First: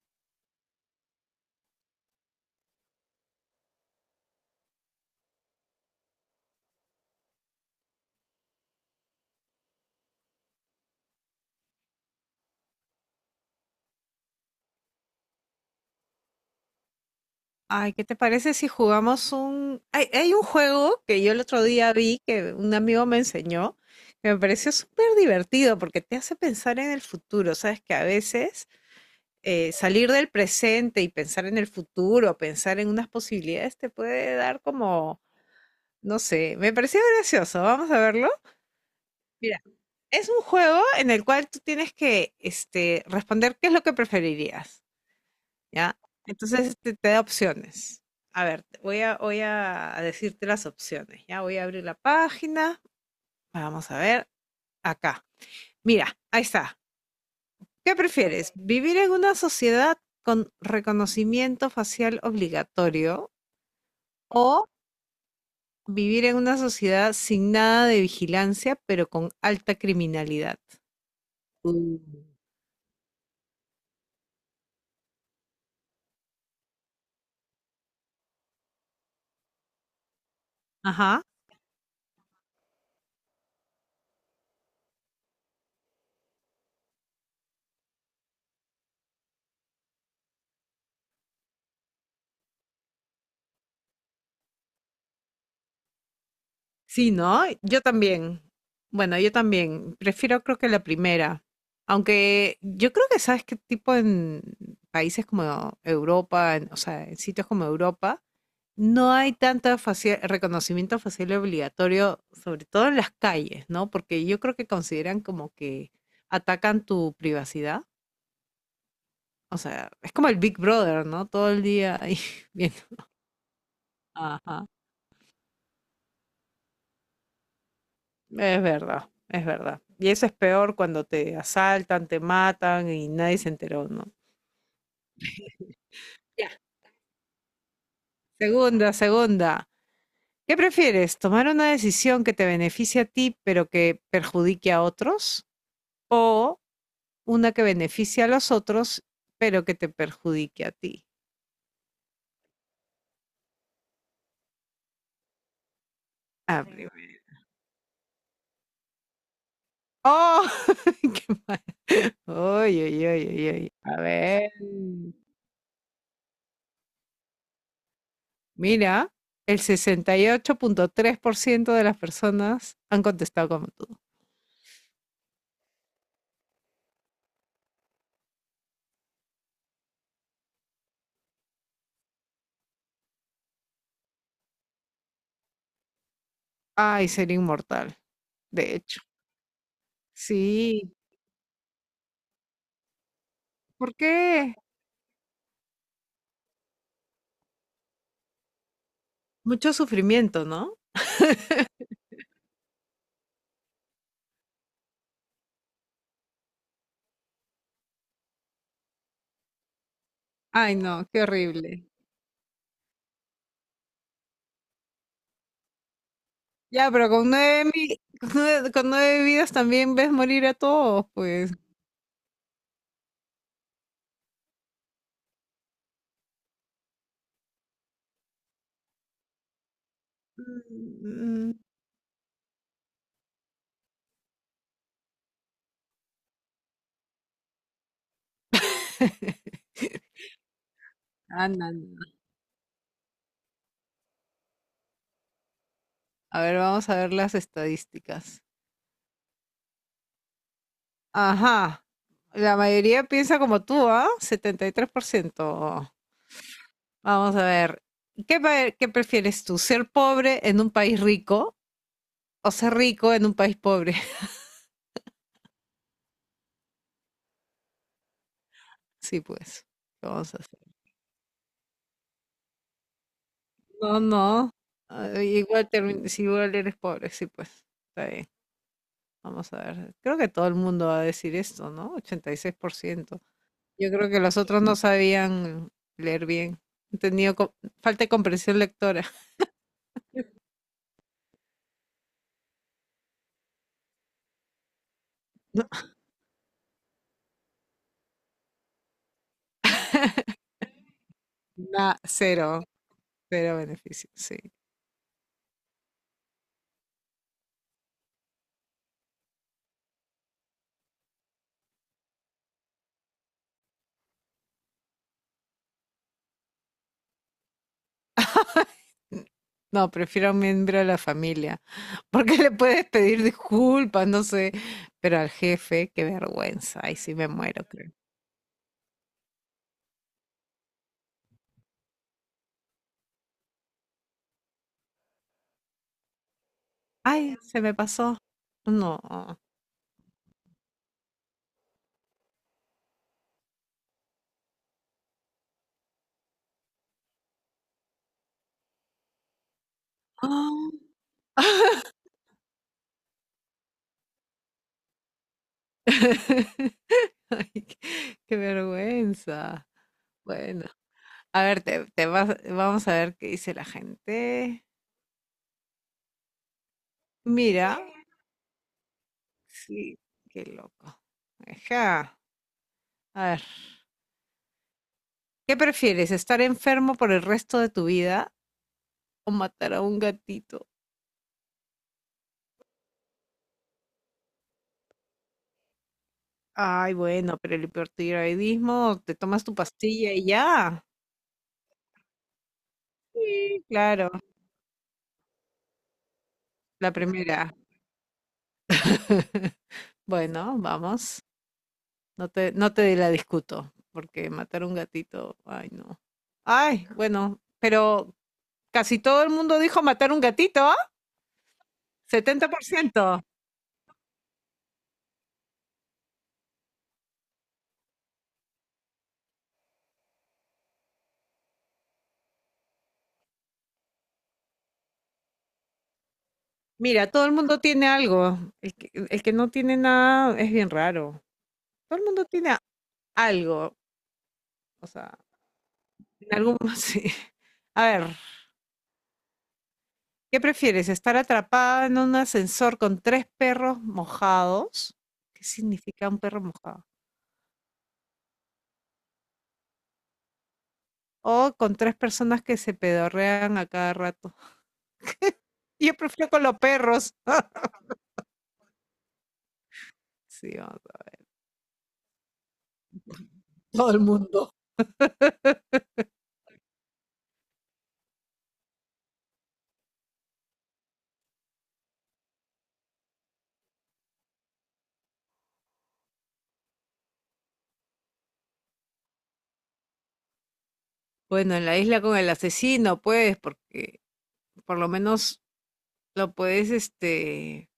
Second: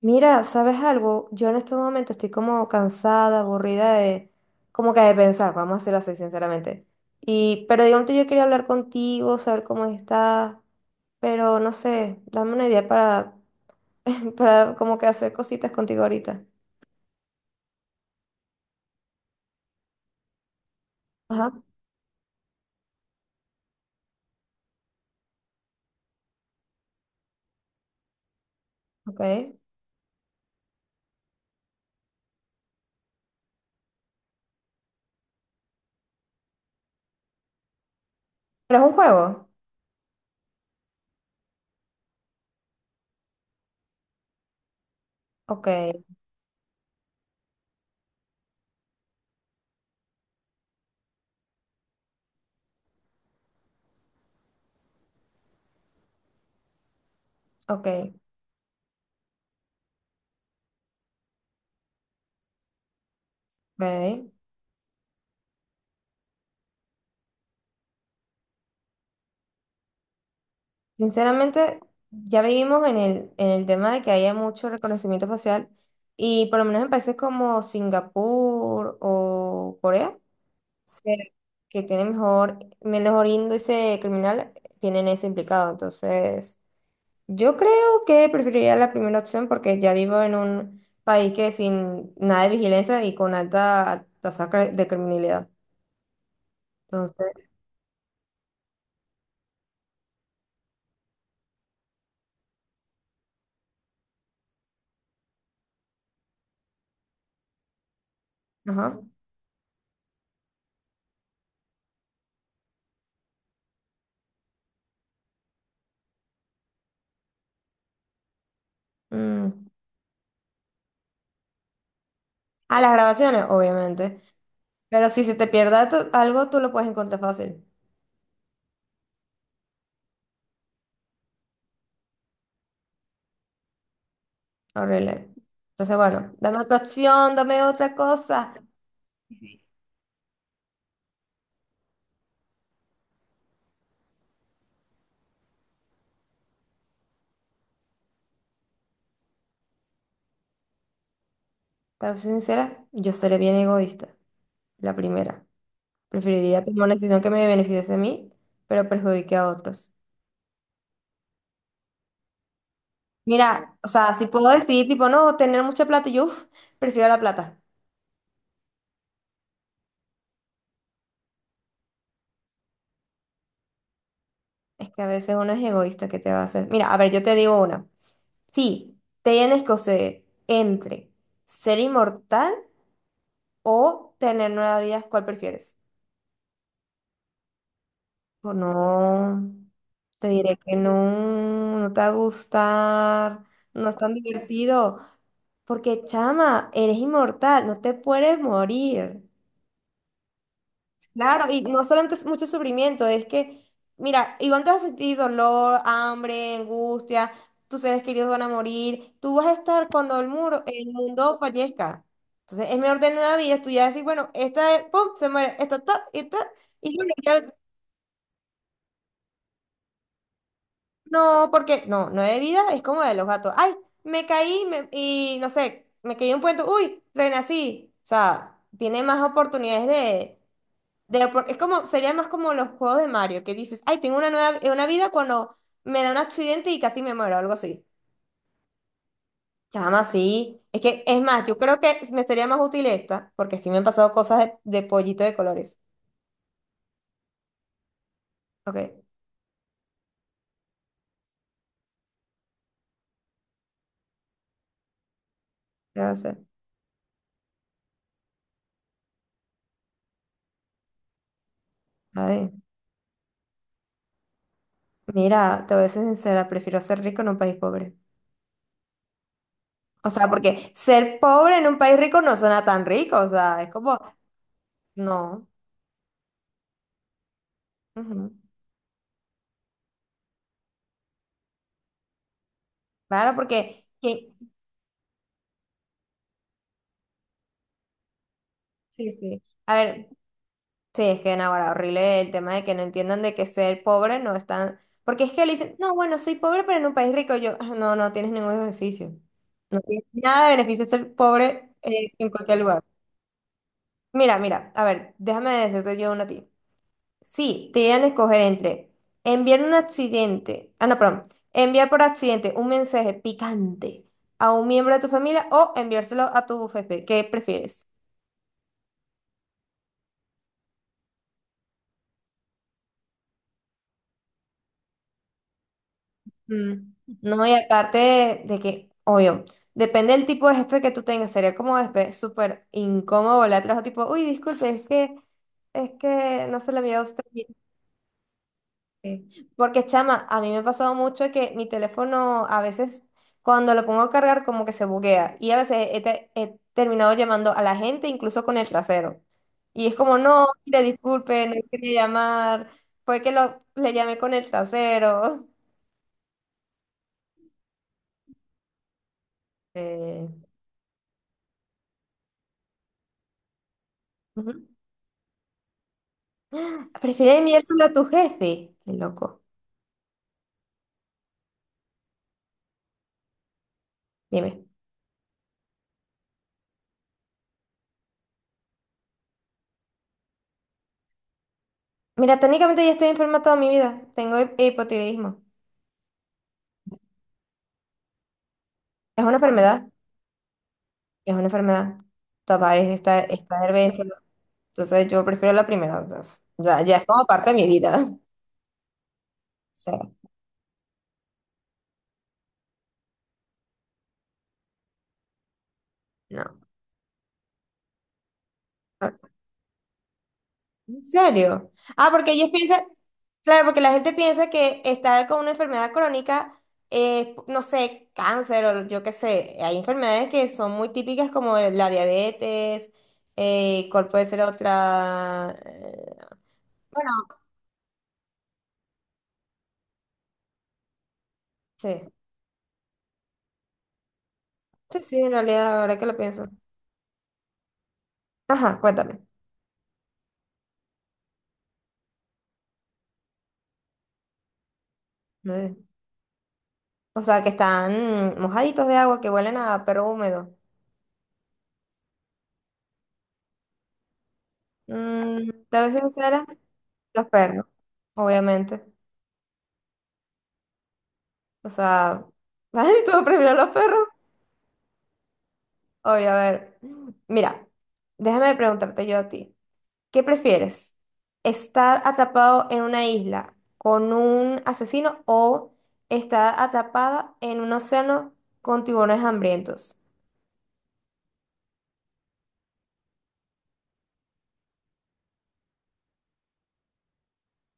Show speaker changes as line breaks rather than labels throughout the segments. Mira, ¿sabes algo? Yo en este momento estoy como cansada, aburrida de, como que de pensar, vamos a hacerlo así, sinceramente. Y, pero de momento yo quería hablar contigo, saber cómo estás, pero no sé, dame una idea para, para como que hacer cositas contigo ahorita.
Ay, ¿qué te parece si jugamos un... Hay un juego que yo el
Ajá,
otro día vi que un amigo me enseñó, que me pareció súper divertido porque te hace pensar en el futuro. Sabes que a veces
ok. ¿Pero
salir del presente y pensar en el futuro, pensar en unas posibilidades, te puede dar como, no sé, me pareció gracioso. Vamos a verlo.
es un juego?
Mira, es un juego en el cual tú tienes que responder qué es lo que preferirías.
Ok,
¿Ya? Entonces te da opciones. A ver, voy a, voy a decirte las opciones, ¿ya? Voy a abrir la página, vamos a ver, acá. Mira, ahí está.
ok,
¿Qué prefieres? ¿Vivir en una sociedad con reconocimiento facial obligatorio
ok.
o vivir en una sociedad sin nada de vigilancia, pero con alta criminalidad? Uh,
Sinceramente, ya vivimos en el tema de que haya mucho reconocimiento facial y por lo menos en países como Singapur o Corea,
Ajá.
se- que tienen mejor, menor índice criminal, tienen ese implicado. Entonces, yo creo que preferiría la primera opción porque ya vivo en un país que sin nada de vigilancia y con alta tasa de criminalidad.
Sí,
Entonces,
¿no? Yo también. Bueno, yo también. Prefiero creo que la primera. Aunque yo creo que sabes qué tipo en países como Europa, o sea, en sitios como Europa,
ajá.
no hay tanto reconocimiento facial obligatorio, sobre todo en las calles, ¿no? Porque yo creo que consideran como que atacan tu privacidad. O
Mm.
sea, es como el Big Brother, ¿no? Todo el día ahí viendo.
A las grabaciones, obviamente. Pero si se te pierda algo, tú lo puedes encontrar fácil.
Es verdad, es verdad. Y eso es peor cuando te asaltan, te matan y nadie se enteró, ¿no?
Arreglé. Entonces, bueno,
Ya.
dame otra opción, dame otra cosa.
Segunda, segunda. ¿Qué prefieres? ¿Tomar una decisión que te beneficie a ti pero que perjudique a otros? ¿O una que beneficie a los otros pero que te perjudique a ti?
Para ser sincera, yo seré bien egoísta. La primera. Preferiría
Ah, ay,
tomar una
primero.
decisión que me beneficie a mí, pero perjudique a otros.
¡Oh! ¡Qué mal! ¡Ay, ay, ay, ay, ay!
Mira, o
A
sea, si puedo
ver.
decir, tipo, no, tener mucha plata, yo uf, prefiero la plata.
Mira, el 68.3% de las personas han contestado como tú.
Es que a veces uno es egoísta, ¿qué te va a hacer? Mira, a ver, yo te digo una. Sí, tienes que escoger entre ser inmortal o tener nueva vida, ¿cuál prefieres?
Ay, sería inmortal,
O
de hecho.
no, te diré que
Sí,
no, te va a gustar, no
¿por
es tan
qué?
divertido, porque chama, eres inmortal, no te puedes morir.
Mucho sufrimiento, ¿no?
Claro, y no solamente es mucho sufrimiento, es que, mira, igual te vas a sentir dolor, hambre, angustia, tus seres queridos van a morir, tú vas a estar cuando el muro,
Ay,
el
no, qué
mundo
horrible.
fallezca. Entonces es mejor tener una vida, tú ya decís, bueno, esta, pum, se muere, esta, ta, esta,
Ya,
y
pero
bueno,
con
ya.
nueve, con nueve vidas también ves morir a todos,
No,
pues.
porque no, de vida, es como de los gatos. Ay, y no sé, me caí en un puente, uy, renací. O sea, tiene más oportunidades de,
Mm, mm.
es como, sería más como los juegos de Mario, que dices, ay, tengo una nueva, una vida cuando me da un accidente y casi me muero, algo así. Chama, sí. Es que, es más,
Ah, no,
yo
no.
creo que
No.
me sería más útil esta, porque sí me han pasado cosas de pollito de colores.
A ver, vamos a ver las estadísticas.
Ok,
Ajá. La mayoría piensa como tú, ¿ah? 73%.
ya sé. ¿A hacer?
Vamos a ver. ¿Qué, qué prefieres tú? ¿Ser pobre en un país rico
A ver.
o ser rico en un país pobre?
Mira, te voy a ser sincera, prefiero ser rico en un país pobre.
Sí, pues. ¿Qué
O sea,
vamos a hacer?
porque ser pobre en un país rico no suena tan rico, o sea, es como,
No, no. Ah,
no.
igual, si igual eres pobre, sí, pues. Está bien.
Ujú.
Vamos a ver. Creo que todo el mundo va a decir esto, ¿no? 86%.
Claro, porque,
Yo creo que los otros no sabían leer bien. Han tenido falta de comprensión lectora.
sí, sí. A ver, sí, es que no, ahora horrible el tema de que no entiendan de que ser pobre no es tan... Porque es que le dicen, no, bueno, soy pobre, pero en un país rico yo, "Ah, no, no tienes ningún beneficio. Nada de beneficio ser pobre
Nada.
en cualquier
Cero,
lugar.
cero beneficio, sí.
Mira, mira, a ver, déjame decirte yo una a ti. Sí, te iban a escoger entre enviar un accidente, ah, no, perdón, enviar por accidente un mensaje picante a un miembro de tu familia o enviárselo a tu jefe. ¿Qué prefieres?
No, prefiero a un miembro de la familia, porque le puedes pedir disculpas, no sé, pero al jefe, qué vergüenza,
Mm.
ay, sí me
No, y
muero, creo.
aparte de que, obvio, depende del tipo de jefe que tú tengas, sería como después súper incómodo volar atrás, o tipo, uy, disculpe, es que no se lo envié a usted.
Ay, se me pasó. No. Ah.
Sí, porque, chama, a mí me ha pasado mucho que mi teléfono a veces cuando lo pongo a cargar como que se buguea y a veces he terminado llamando a la gente incluso con el trasero. Y es como, no, mire, disculpe, no quería llamar, fue que lo, le llamé con el trasero.
Ay, qué, qué vergüenza.
Eh,
Bueno, a ver, vamos a ver qué dice la
ujú.
gente.
¿Prefieres
Mira,
enviárselo a tu jefe? Qué loco.
sí, qué loco. Ajá. A ver,
Dime.
¿qué prefieres, estar enfermo por el resto de tu vida o matar a un gatito?
Mira, técnicamente ya estoy enferma toda mi vida. Tengo hipotiroidismo.
Ay, bueno, pero el hipertiroidismo, te
Es una
tomas tu
enfermedad.
pastilla y ya.
Es una enfermedad. Tapa, es esta,
Sí,
esta.
claro,
Entonces yo prefiero la primera, entonces, ya,
la
ya es como parte
primera.
de mi vida. Sí.
Bueno, vamos. No te la discuto, porque matar a un gatito, ay, no.
No.
Ay, bueno, pero casi
Ah,
todo el mundo dijo matar un gatito, ¿ah?
¿en serio? Ah, porque
setenta
ellos
por
piensan,
ciento.
claro, porque la gente piensa que estar con una enfermedad crónica es, no sé, cáncer o yo qué sé. Hay enfermedades que son muy típicas como la diabetes, ¿cuál puede ser otra? Bueno,
Mira, todo el mundo tiene algo. El que no tiene nada es bien raro. Todo el
sí,
mundo tiene algo. O
sí,
sea,
sí, en realidad, ahora que lo
en
pienso.
algún... Sí. A ver.
Ajá, cuéntame.
¿Qué prefieres? ¿Estar atrapada en un ascensor con tres perros mojados? ¿Qué
Madre.
significa un perro mojado?
O sea, que están mojaditos de agua, que huelen a perro húmedo.
O con tres personas que se pedorrean a cada rato.
Mm, te voy a
Yo
ser
prefiero con
sincera,
los perros.
los perros, obviamente.
Sí, vamos a-
O sea, ¿sabes? ¿Tú prefieres los
Todo el
perros?
mundo.
Oye, a ver. Mira, déjame preguntarte yo a ti. ¿Qué prefieres? ¿Estar atrapado en una isla con un asesino o estar atrapada en un océano con tiburones hambrientos?
Bueno, en la isla con el asesino, pues, porque por lo menos lo puedes,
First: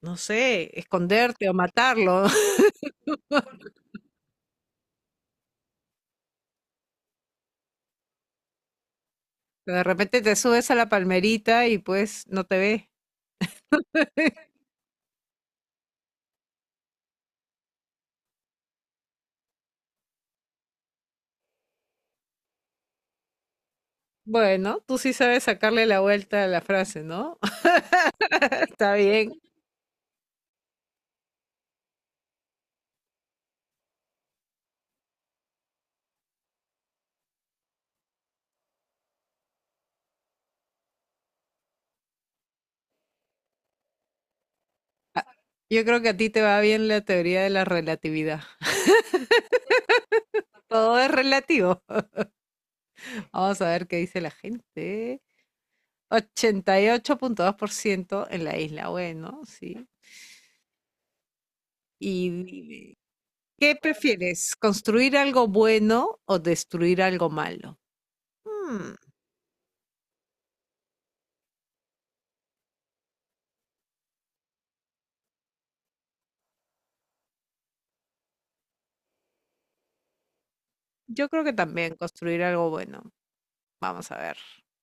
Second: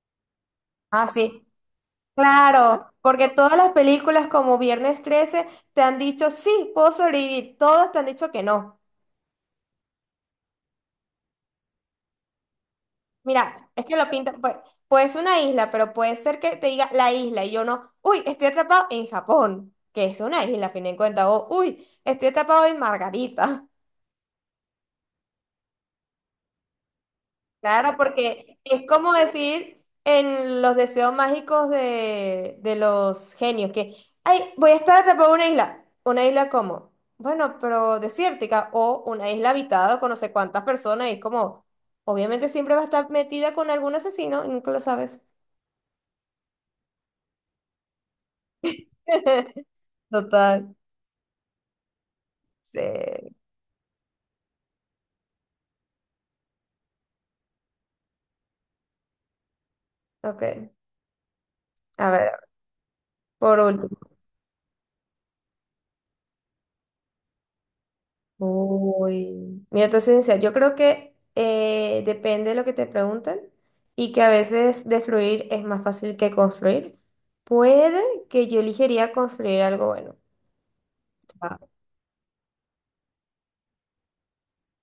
no sé,
Ah, sí.
esconderte o matarlo.
Claro, porque todas las películas como Viernes 13 te han dicho, sí, puedo sobrevivir. Todas te han dicho que no.
Pero de repente te subes a la palmerita y pues no te ve.
Mira, es que lo pintan, pues, puede ser una isla, pero puede ser que te diga la isla y yo no, uy, estoy atrapado en Japón, que es una isla, a fin de cuentas, o uy, estoy atrapado en Margarita.
Bueno, tú sí sabes sacarle la vuelta a la frase, ¿no?
Claro, porque es
Está
como
bien.
decir en los deseos mágicos de los genios, que, ay, voy a estar atrapado en una isla. ¿Una isla como? Bueno, pero desértica, o una isla habitada con no sé cuántas personas, y es como, obviamente siempre va a estar metida con algún asesino, nunca lo sabes.
Yo creo que a ti te va bien la teoría de la relatividad.
Total.
Todo es relativo.
Sí,
Vamos a ver qué dice la gente. 88.2% en la isla. Bueno, sí.
ok. A
Y
ver,
dime,
por
¿qué
último.
prefieres? ¿Construir algo bueno o destruir algo malo? Hmm,
Uy. Mira, entonces, en serio, yo creo que depende de lo que te pregunten y que a veces destruir es más fácil que construir. Puede que yo elegiría construir algo bueno.
yo creo que
Ah,
también construir algo bueno. Vamos a ver.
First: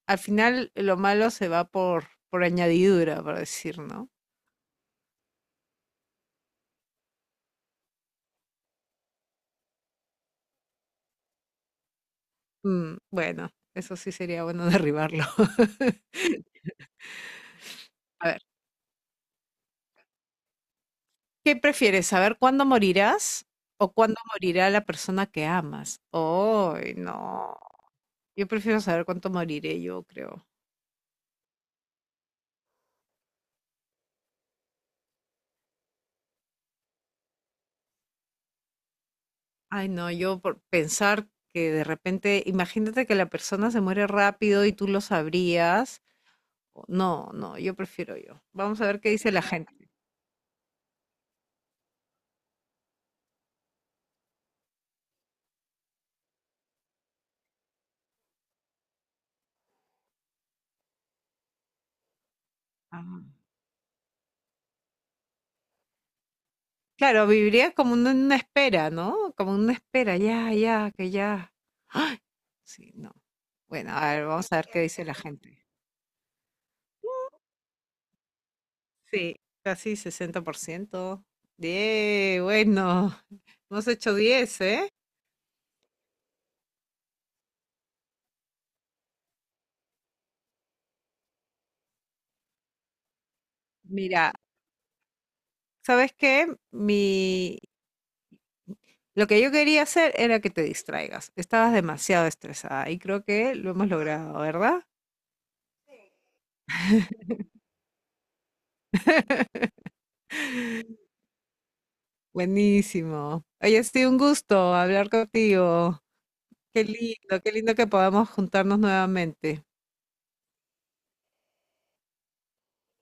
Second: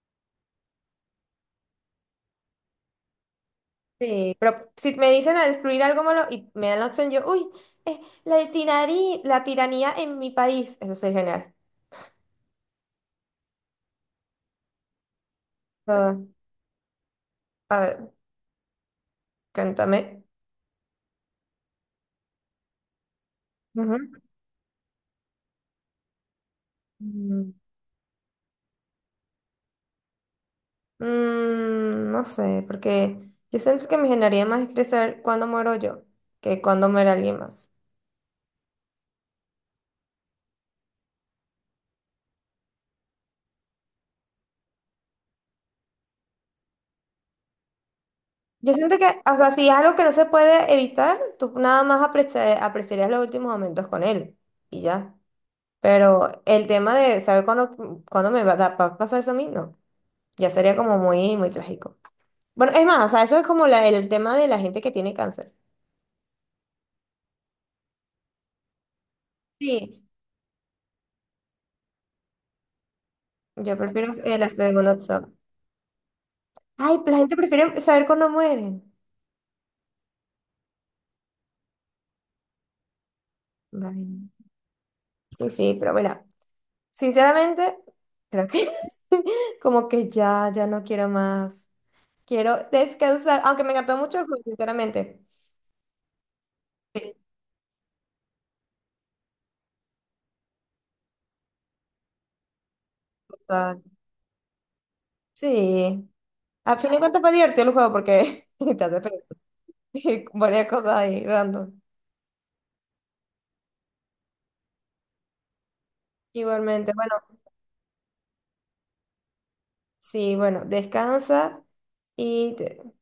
Al final, lo malo se va por añadidura, por decir, ¿no?
sí, pero si me dicen a destruir algo malo y me dan la opción, yo, uy, eh, la tiranía en mi país. Eso sería genial.
Mm, bueno, eso sí sería bueno derribarlo.
Ah, a ver,
A ver.
cántame.
¿Qué prefieres? ¿Saber cuándo morirás o cuándo morirá la persona que amas? Ay,
Ujú.
no. Yo prefiero saber cuánto moriré yo, creo.
Mm, no sé, porque yo siento que me generaría más estresar cuando muero yo que cuando muera alguien más.
Ay, no, yo por pensar que de repente, imagínate que la persona se muere rápido y tú lo sabrías. No, no, yo prefiero yo.
Yo
Vamos a
siento
ver
que,
qué dice
o
la
sea, si es
gente.
algo que no se puede evitar, tú nada más apreciarías los últimos momentos con él y ya. Pero el tema de saber cuándo, cuándo me va a dar- va a pasar eso a mí, no. Ya sería como muy, muy trágico. Bueno, es más, o
Ah.
sea, eso es como el tema de la gente que tiene cáncer.
Claro, viviría como en una espera, ¿no? Como en una
Sí,
espera, ya, ya, que ya. Sí, no.
yo
Bueno,
prefiero
a ver,
la
vamos a ver qué
segunda
dice la
opción.
gente.
Ay, la gente prefiere saber cuándo mueren.
Sí, casi 60%. Bien, bueno, hemos
Vale.
hecho 10, ¿eh?
Sí, sí, pero bueno, sinceramente, creo que como que ya, ya no quiero más. Quiero descansar, aunque me encantó mucho el
Mira,
juego, sinceramente.
¿sabes qué?
Sí,
Mi... Lo que yo quería hacer era que te distraigas. Estabas demasiado estresada y creo que lo
total.
hemos logrado, ¿verdad?
Sí. A fin de cuentas fue divertido el juego porque te hace pensar y varias cosas ahí random.
Buenísimo. Oye, ha sido un gusto hablar contigo.
Igualmente, bueno,
Qué lindo que podamos juntarnos nuevamente.
sí, bueno, descansa y te-